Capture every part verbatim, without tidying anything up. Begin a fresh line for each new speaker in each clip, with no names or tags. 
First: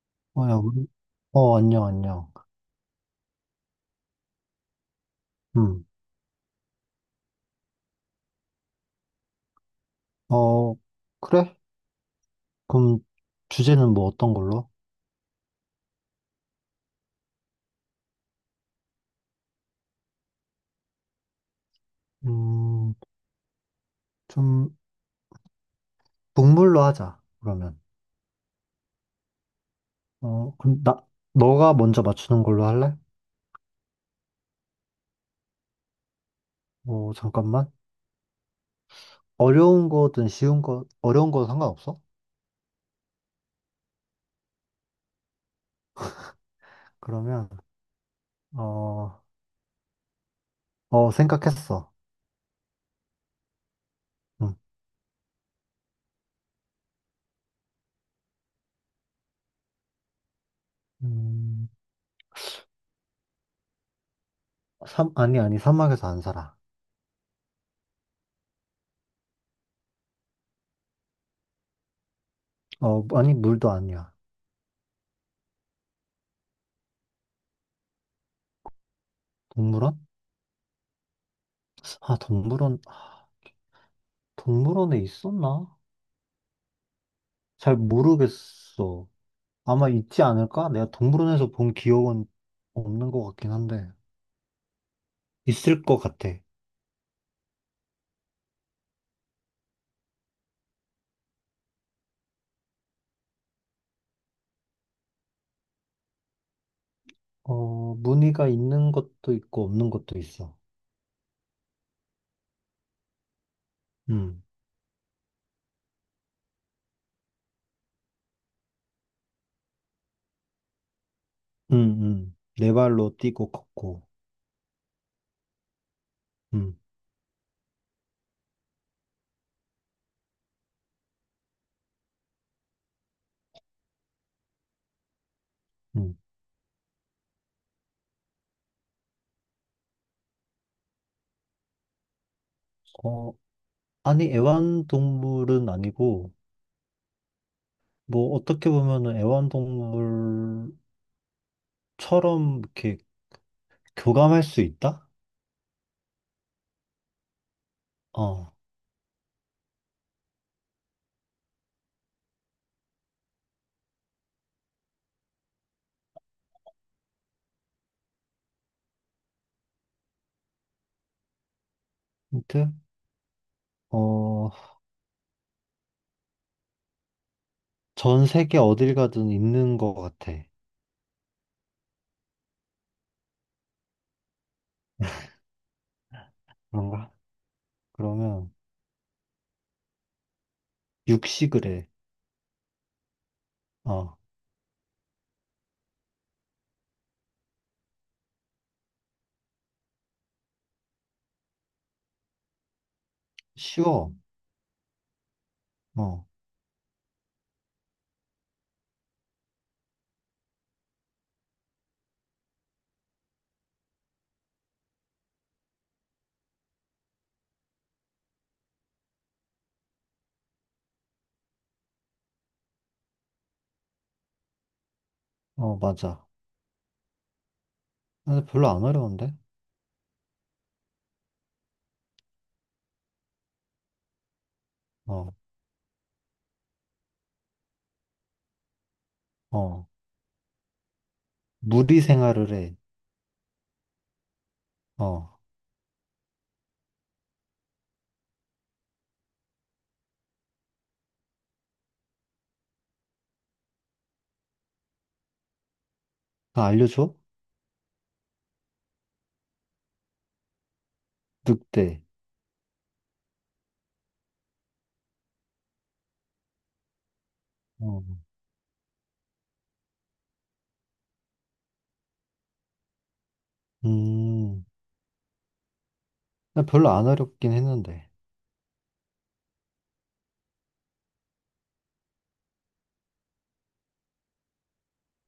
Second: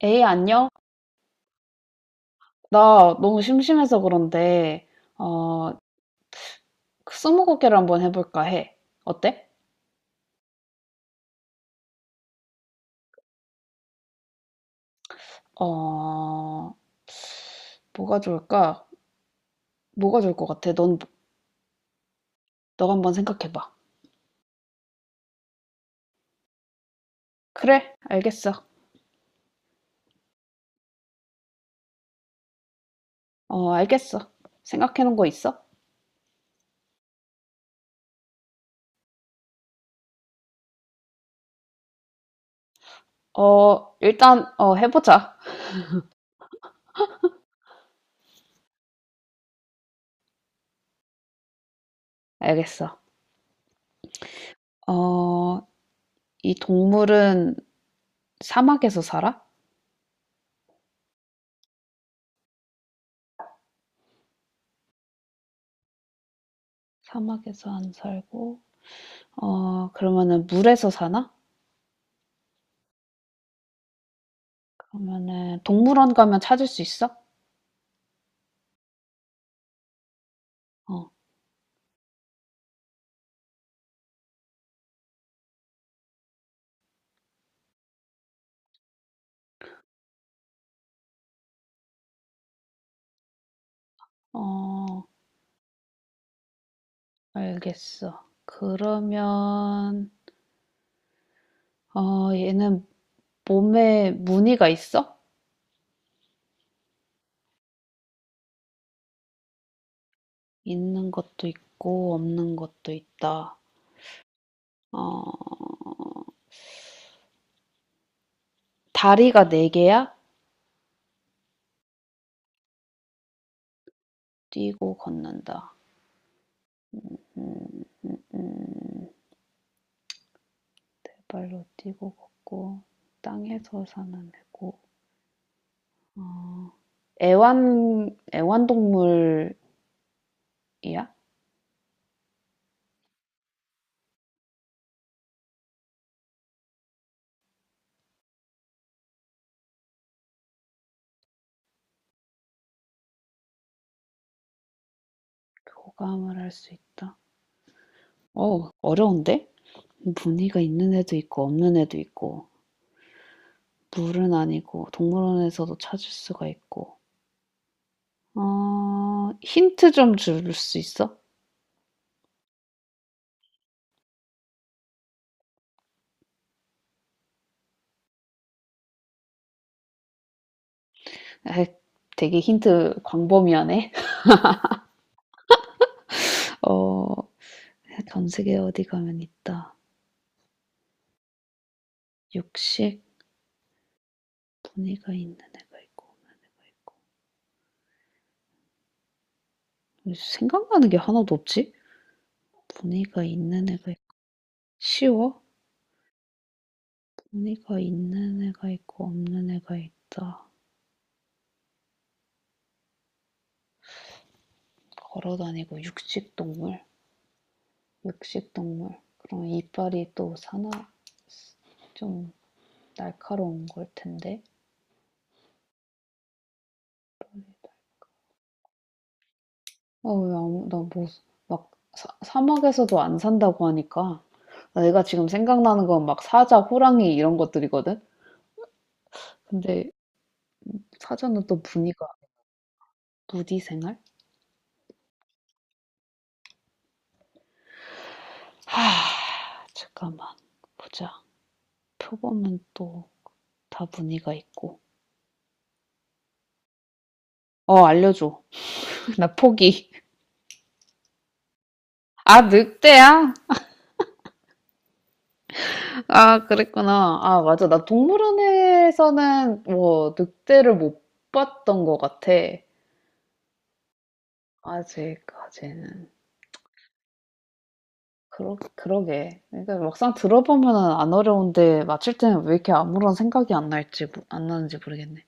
에이,
어, 야,
안녕?
우리, 어, 안녕, 안녕.
나 너무 심심해서 그런데, 어,
음,
그 스무고개를 한번 해볼까 해. 어때?
어, 그래? 그럼 주제는 뭐 어떤 걸로?
어, 뭐가 좋을까? 뭐가 좋을 것 같아? 넌, 너가
음,
한번 생각해봐.
좀, 동물로 하자, 그러면.
그래, 알겠어.
어, 그럼 나, 너가 먼저 맞추는 걸로 할래?
어, 알겠어. 생각해놓은 거 있어?
어, 잠깐만. 어려운 거든 쉬운 거, 어려운 거 상관없어?
어, 일단, 어, 해보자.
그러면, 어, 어, 생각했어.
알겠어.
음,
어, 이 동물은 사막에서 살아?
음, 삼, 아니, 아니, 사막에서 안 살아.
사막에서 안 살고, 어, 그러면은 물에서 사나?
어, 아니, 물도 아니야.
그러면은 동물원 가면 찾을 수 있어?
동물원?
어,
아, 동물원, 동물원에 있었나? 잘 모르겠어. 아마 있지 않을까? 내가 동물원에서 본 기억은 없는 것 같긴 한데,
어,
있을 것 같아.
알겠어. 그러면, 어, 얘는 몸에 무늬가 있어?
어, 무늬가 있는 것도 있고, 없는 것도 있어.
있는 것도 있고, 없는 것도 있다.
음,
어, 다리가 네 개야?
음, 음. 네 발로 뛰고 걷고,
뛰고 걷는다.
음,
음, 음, 네 발로 뛰고 걷고, 땅에서 사는 애고.
음.
애완, 애완동물이야?
어, 아니, 애완동물은 아니고, 뭐, 어떻게 보면은 애완동물처럼 이렇게 교감할 수 있다?
교감을 할 수 있다.
어,
어, 어려운데? 무늬가 있는 애도 있고, 없는 애도 있고. 물은 아니고 동물원에서도 찾을 수가 있고. 어, 힌트 좀 줄 수 있어?
힌트? 어, 전 세계 어딜 가든 있는 것 같아.
에 되게 힌트 광범위하네. 어,
그런가?
전
그러면
세계 어디 가면 있다.
육식을 해.
육식,
어,
무늬가 있는 애가 있고, 없는 애가 있고. 생각나는 게 하나도 없지? 무늬가 있는 애가
쉬워.
있고. 쉬워?
어,
무늬가 있는 애가 있고, 없는 애가 있다. 걸어 다니고, 육식 동물. 육식 동물. 그럼 이빨이 또 사나, 좀 날카로운 걸 텐데.
어, 맞아. 근데 별로 안 어려운데?
아, 왜 아무, 나 뭐, 막, 사, 사막에서도 안 산다고 하니까. 내가 지금
어,
생각나는 건 막 사자, 호랑이 이런 것들이거든?
어.
근데 사자는 또
무리
무늬가,
생활을 해.
무늬 생활?
어,
하, 잠깐만. 보자. 표범은 또 다 무늬가 있고.
나 알려줘?
어, 알려줘. 나 포기.
늑대.
아, 늑대야? 아, 그랬구나. 아, 맞아. 나
어,
동물원에서는 뭐, 늑대를 못 봤던 것 같아.
음,
아직까지는.
나 별로 안 어렵긴 했는데.
그러 그러게. 그러니까 막상 들어보면은 안 어려운데 맞힐 때는 왜 이렇게 아무런 생각이 안 날지 모- 안 나는지 모르겠네.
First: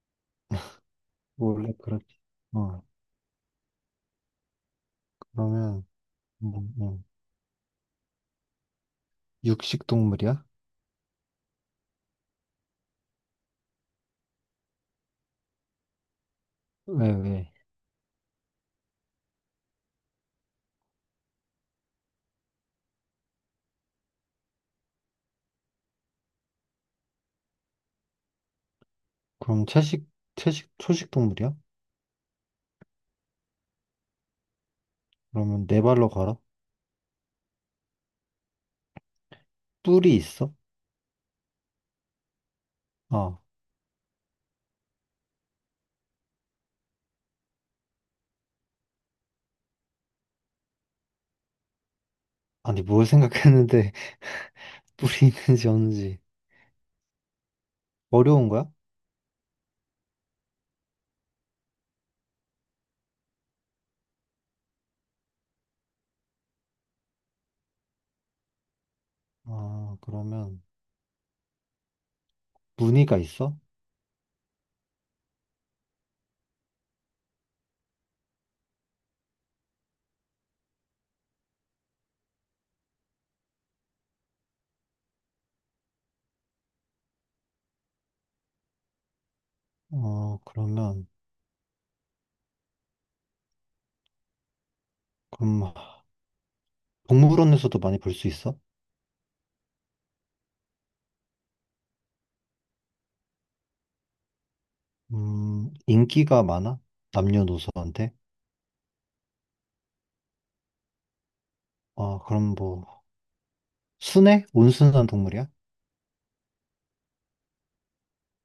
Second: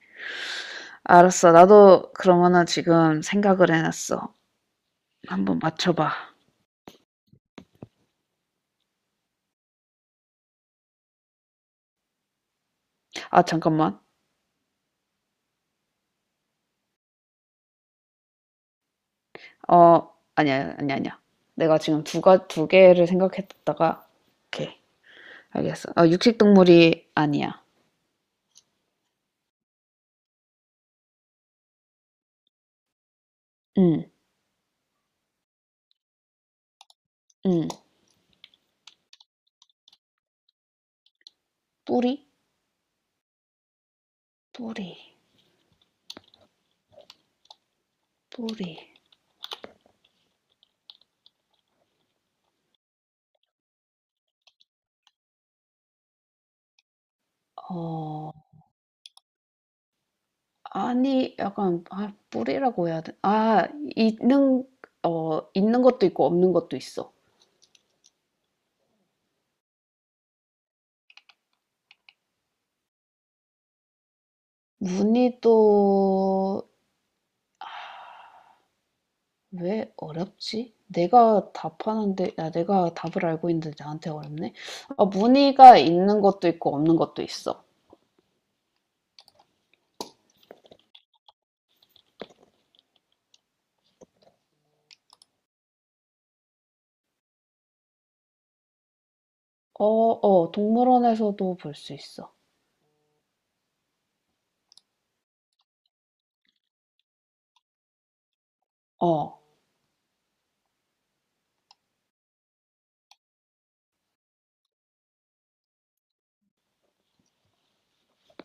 알았어.
원래
나도
그렇지.
그러면은
어,
지금 생각을 해놨어. 한번
그러면,
맞춰봐.
음, 음. 육식 동물이야?
아 잠깐만.
왜, 왜?
어 아니야 아니야 아니야. 내가 지금 두가 두 개를 생각했다가 오케이 알겠어. 아 육식 동물이 아니야.
그럼 채식, 채식, 초식 동물이야?
응
그러면 네 발로 걸어?
응.
뿔이 있어?
뿌리
어,
뿌리 뿌리.
아니, 뭘 생각했는데 뿔이 있는지 없는지.
어
어려운 거야?
아니, 약간, 아, 뿌리라고 해야 돼. 아, 있는, 어, 있는 것도 있고 없는 것도 있어.
아, 그러면 무늬가 있어?
문늬도왜 어렵지? 내가 답하는데, 야, 내가 답을 알고 있는데 나한테 어렵네? 아, 무늬가 있는 것도 있고 없는 것도 있어.
어, 그러면 그럼 동물원에서도 많이 볼 수 있어?
어, 어, 동물원에서도 볼 수 있어.
음, 인기가 많아? 남녀노소한테?
어,
어, 그럼 뭐 순해? 온순한 동물이야?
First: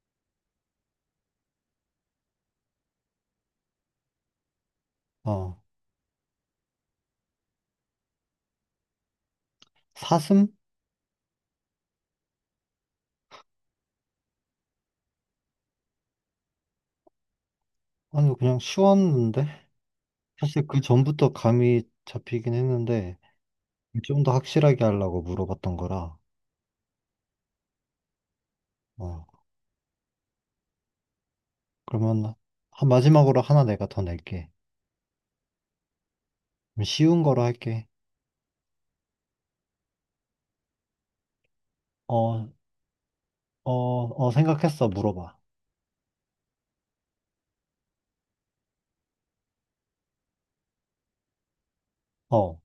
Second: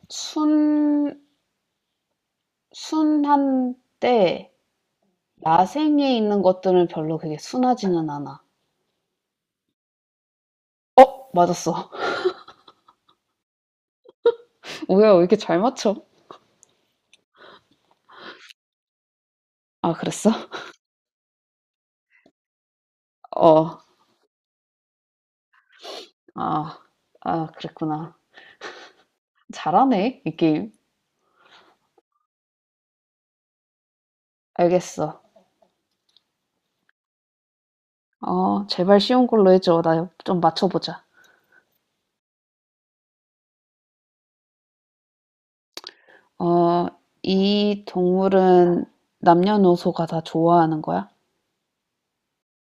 순, 순한데,
어,
야생에 있는 것들은 별로 그게 순하지는 않아.
사슴?
어, 맞았어. 뭐야, 왜 이렇게 잘 맞춰?
아니 그냥 쉬웠는데
아 그랬어?
사실 그 전부터 감이 잡히긴 했는데
어.
좀 더 확실하게 하려고 물어봤던 거라.
아. 아 그랬구나.
어,
잘하네, 이 게임.
그러면 한- 마지막으로 하나 내가 더 낼게.
알겠어.
그럼 쉬운 거로 할게.
어 제발 쉬운 걸로 해 줘. 나 좀 맞춰 보자.
어, 어, 어, 생각했어. 물어봐.
어 이 동물은 남녀노소가 다 좋아하는 거야?
어.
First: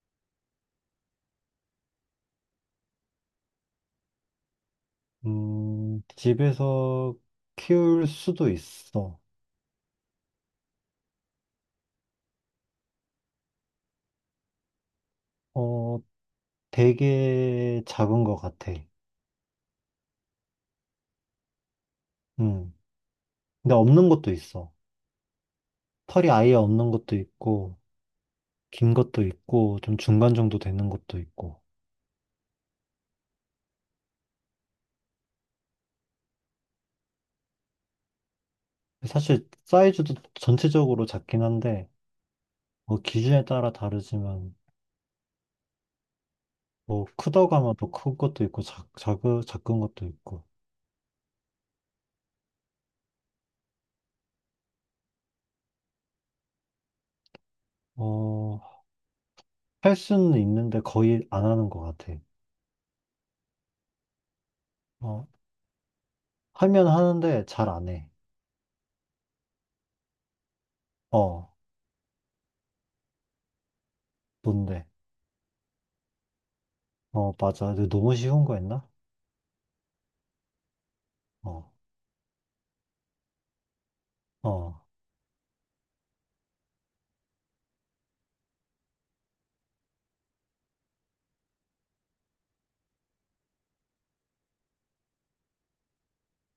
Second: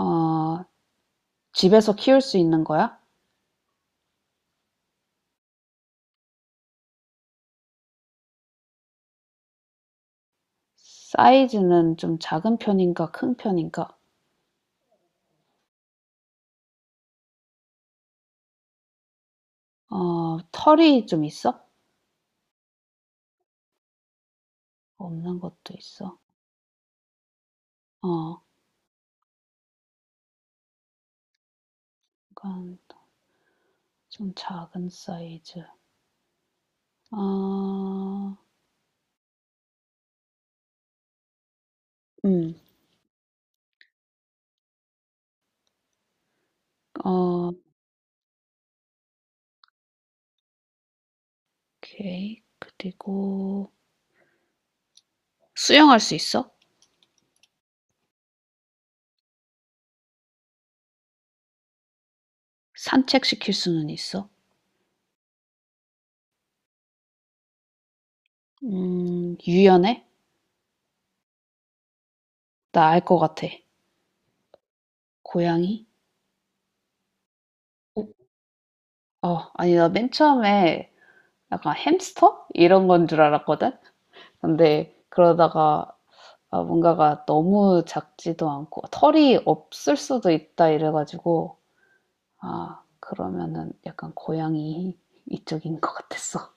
어 집에서 키울 수 있는 거야?
음, 집에서 키울 수도 있어.
사이즈는 좀 작은 편인가 큰 편인가?
어, 되게 작은 것 같아.
어 털이 좀 있어?
음, 근데 없는 것도 있어.
없는 것도 있어.
털이 아예 없는 것도 있고,
어
긴 것도 있고, 좀 중간 정도 되는 것도 있고.
약간 좀 작은 사이즈. 어
사실 사이즈도 전체적으로 작긴 한데,
음.
뭐 기준에 따라 다르지만, 뭐
어
크다고 하면 또 큰 것도 있고, 작, 작, 작은 것도 있고.
오케이. 그리고 수영할 수 있어?
어, 할 수는 있는데 거의 안 하는 것 같아.
산책시킬 수는 있어?
어, 하면 하는데 잘 안 해.
음, 유연해?
어.
나 알 것 같아.
뭔데?
고양이?
어, 맞아. 근데
어,
너무 쉬운 거였나?
어, 아니, 나 맨 처음에
어,
약간 햄스터? 이런 건 줄 알았거든?
어.
근데 그러다가 아, 뭔가가 너무 작지도 않고 털이 없을 수도 있다 이래가지고 아, 그러면은 약간 고양이 이쪽인 것 같았어.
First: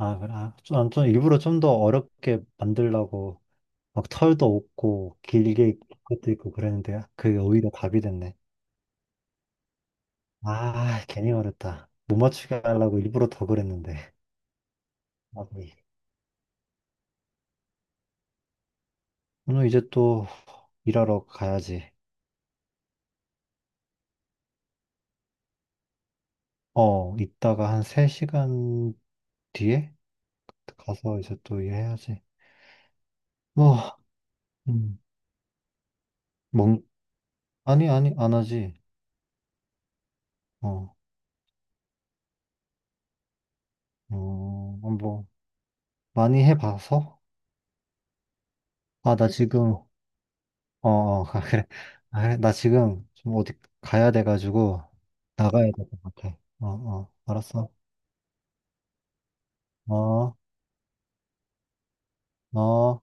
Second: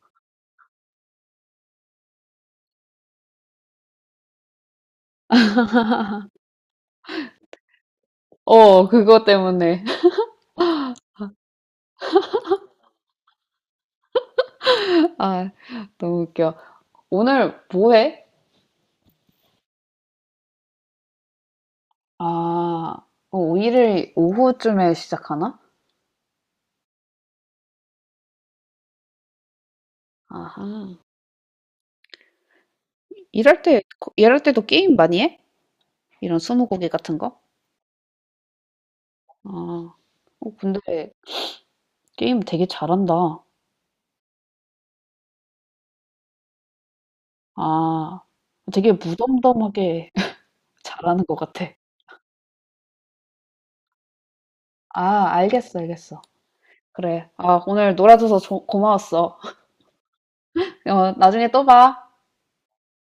아, 그래. 아, 좀, 난좀 일부러 좀 더 어렵게 만들려고 막 털도 없고 길게 입고 것도 있고 그랬는데 그게 오히려 답이 됐네.
어, 그거 때문에.
아, 괜히 어렵다. 못 맞추게 하려고 일부러 더 그랬는데. 아,
아,
네.
너무 웃겨. 오늘 뭐 해?
오늘 이제 또 일하러 가야지.
아. 어, 오 일을 오후쯤에 시작하나?
어, 이따가 한 세 시간 뒤에
아하.
가서 이제 또 일해야지.
일할 때,
뭐,
일할 때도 게임
음,
많이 해? 이런
뭔,
스무고개 같은 거?
아니, 아니, 안 하지.
아. 어, 근데
어,
게임 되게 잘한다.
어, 뭐. 많이 해봐서?
아. 되게
아, 나 응. 지금,
무덤덤하게
어,
잘하는
어,
것
아, 그래.
같아.
아, 그래. 나 지금 좀 어디 가야 돼가지고
아,
나가야
알겠어,
될 것
알겠어.
같아. 어, 어,
그래. 아,
알았어.
오늘 놀아줘서 조- 고마웠어.
어,
어, 나중에 또 봐.
어.